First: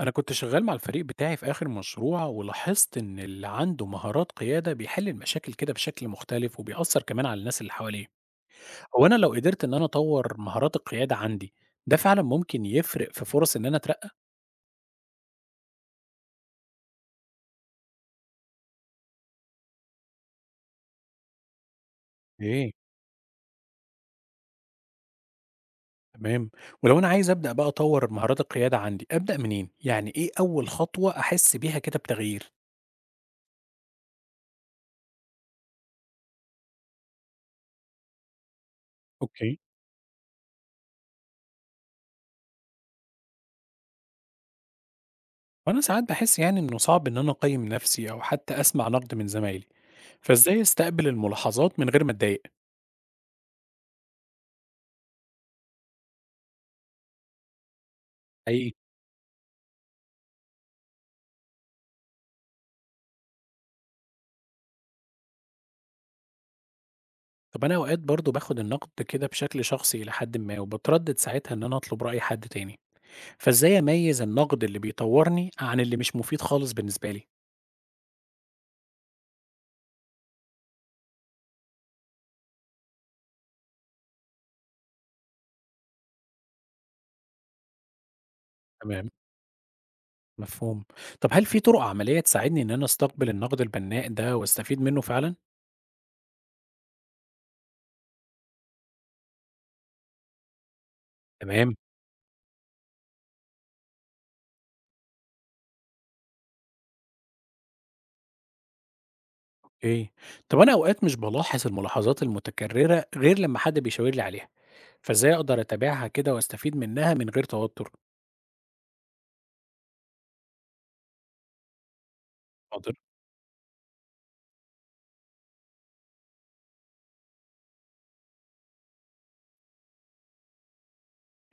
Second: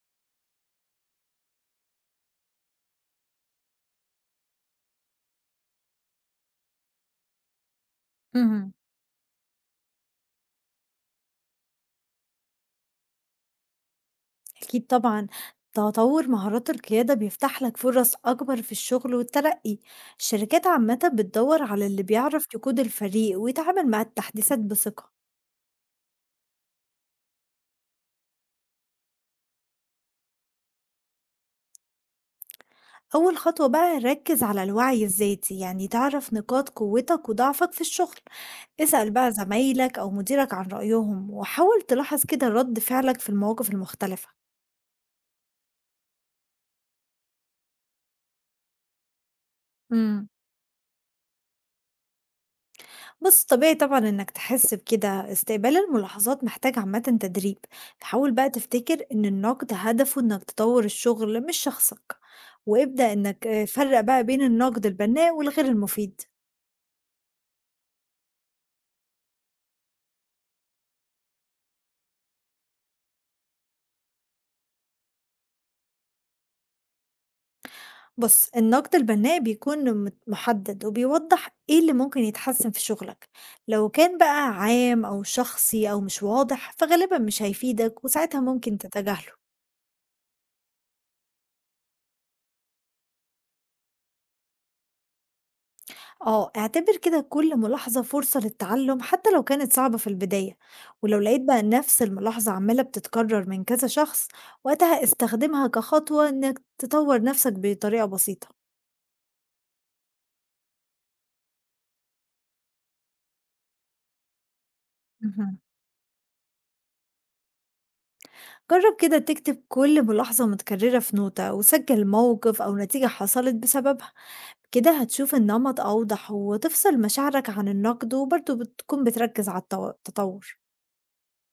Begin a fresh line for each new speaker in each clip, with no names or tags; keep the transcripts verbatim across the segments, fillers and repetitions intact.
أنا كنت شغال مع الفريق بتاعي في آخر مشروع ولاحظت إن اللي عنده مهارات قيادة بيحل المشاكل كده بشكل مختلف وبيأثر كمان على الناس اللي حواليه،
اهم.
هو أنا لو قدرت إن أنا أطور مهارات القيادة عندي ده فعلا ممكن يفرق في فرص إن أنا أترقى؟
أكيد طبعًا، تطوّر مهارات القيادة بيفتح لك فرص أكبر في الشغل والترقّي. الشركات عامةً بتدوّر على اللي بيعرف
إيه.
يقود الفريق ويتعامل مع التحديثات بثقة.
تمام، ولو أنا عايز أبدأ بقى أطور مهارات القيادة عندي أبدأ منين؟ يعني إيه أول خطوة أحس بيها كده بتغيير؟
أول خطوة بقى ركّز على الوعي الذاتي، يعني تعرف نقاط قوتك وضعفك في الشغل. اسأل بقى
أوكي.
زمايلك أو مديرك عن رأيهم، وحاول تلاحظ كده رَد فعلك في المواقف المختلفة.
وأنا ساعات بحس يعني إنه صعب إن أنا أقيم نفسي أو حتى أسمع نقد من زمايلي،
إمم.
فإزاي أستقبل الملاحظات من غير ما أتضايق؟
بُص، طبيعي طبعًا إنك تحس بكده، استقبال الملاحظات محتاج عامةً تدريب، فحاول بقى
حقيقي.
تفتكر إن النقد هدفه إنك تطور الشغل مش شخصك، وابدأ إنك آآ، فرّق بقى بين النقد البناء والغير المفيد.
طب أنا أوقات برضه باخد النقد كده بشكل شخصي إلى حد ما وباتردد ساعتها إن أنا أطلب رأي حد تاني، فإزاي أميز النقد اللي بيطورني عن اللي مش مفيد خالص بالنسبة لي؟
بُص، النقد البناء بيكون مت محدد وبيوضح إيه اللي ممكن يتحسن في شغلك، لو كان بقى عام أو شخصي أو مش واضح فغالبًا مش هيفيدك وساعتها ممكن
تمام،
تتجاهله.
مفهوم. طب هل في طرق عملية تساعدني إن أنا أستقبل النقد البناء ده وأستفيد منه فعلا؟
آه، اعتبر كده كل ملاحظة فرصة للتعلم حتى لو كانت صعبة في البداية. ولو لقيت بقى
تمام.
نفس الملاحظة عمالة بتتكرر من كذا شخص وقتها استخدمها كخطوة إنك تطور نفسك بطريقة بسيطة.
إيه؟ طب أنا أوقات مش بلاحظ الملاحظات المتكررة غير لما حد بيشاور لي عليها، فإزاي
مهم.
أقدر أتابعها كده وأستفيد منها من غير توتر؟
جرب كده تكتب كل ملاحظة متكررة في نوتة وسجل موقف أو
حاضر.
نتيجة حصلت بسببها. كده هتشوف النمط أوضح وتفصل مشاعرك عن النقد وبرضه بتكون بتركز على التو- التطور.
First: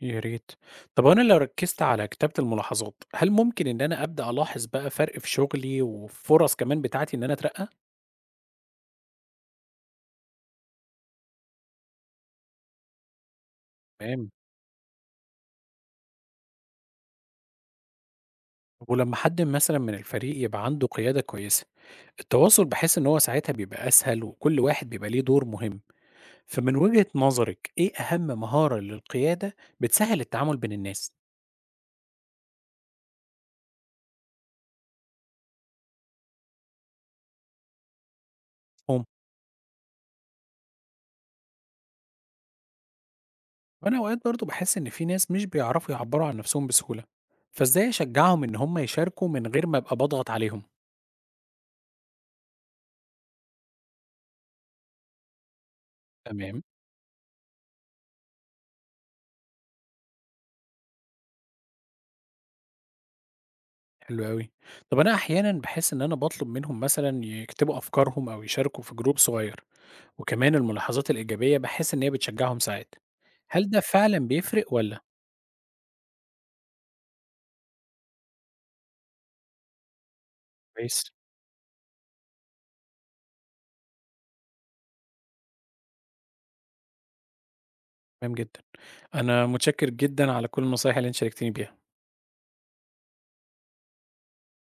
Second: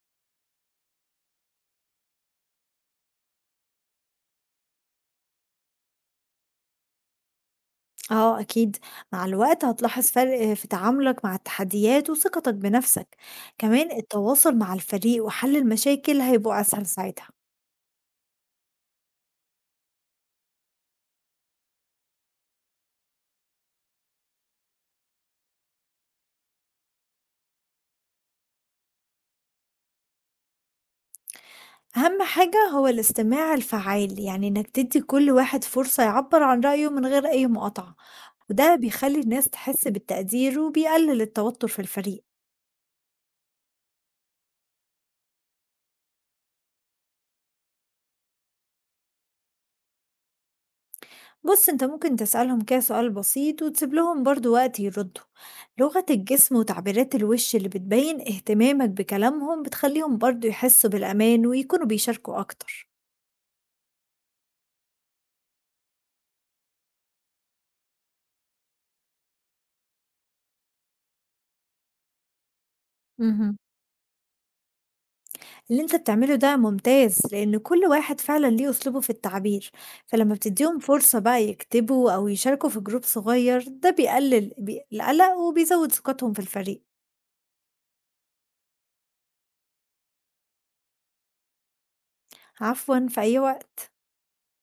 يا ريت. طب وانا لو ركزت على كتابة الملاحظات هل ممكن ان انا ابدا الاحظ بقى فرق في شغلي وفرص كمان بتاعتي ان انا اترقى؟
آه أكيد، مع الوقت هتلاحظ فرق في تعاملك مع التحديات وثقتك بنفسك. كمان
تمام.
التواصل مع الفريق وحل المشاكل هيبقوا أسهل ساعتها.
ولما حد مثلا من الفريق يبقى عنده قيادة كويسة التواصل بحس ان هو ساعتها بيبقى اسهل وكل واحد بيبقى ليه دور مهم، فمن وجهة نظرك ايه اهم مهارة للقيادة بتسهل التعامل بين الناس؟
أهم حاجة هو الاستماع الفعال، يعني إنك تدي كل واحد فرصة يعبر عن رأيه من غير أي مقاطعة، وده
هم.
بيخلي الناس تحس بالتقدير وبيقلل التوتر في الفريق.
وانا اوقات برضو بحس ان في ناس مش بيعرفوا يعبروا عن نفسهم بسهولة، فازاي اشجعهم ان هم يشاركوا من غير ما ابقى بضغط عليهم؟
بص، انت ممكن تسألهم كده سؤال بسيط وتسيب لهم برضو وقت يردوا. لغة الجسم
تمام،
وتعبيرات الوش اللي بتبين اهتمامك بكلامهم بتخليهم برضو يحسوا بالأمان ويكونوا بيشاركوا أكتر.
حلو أوي. طب أنا أحيانًا باحس إن أنا باطلب منهم مثلًا يكتبوا أفكارهم أو يشاركوا في جروب صغير، وكمان الملاحظات الإيجابية باحس إن هي بتشجعهم ساعات.
مهم.
هل ده فعلًا بيفرق والّا؟
اللي انت بتعمله ده ممتاز لأن كل واحد فعلا ليه أسلوبه في التعبير، فلما بتديهم
كويس.
فرصة بقى يكتبوا أو يشاركوا في جروب صغير ده بيقلل بي- القلق وبيزود ثقتهم في الفريق.
تمام جدًا. أنا متشكر جدًا على كل النصايح اللي أنت شاركتني بيها.
عفوا، في أي وقت.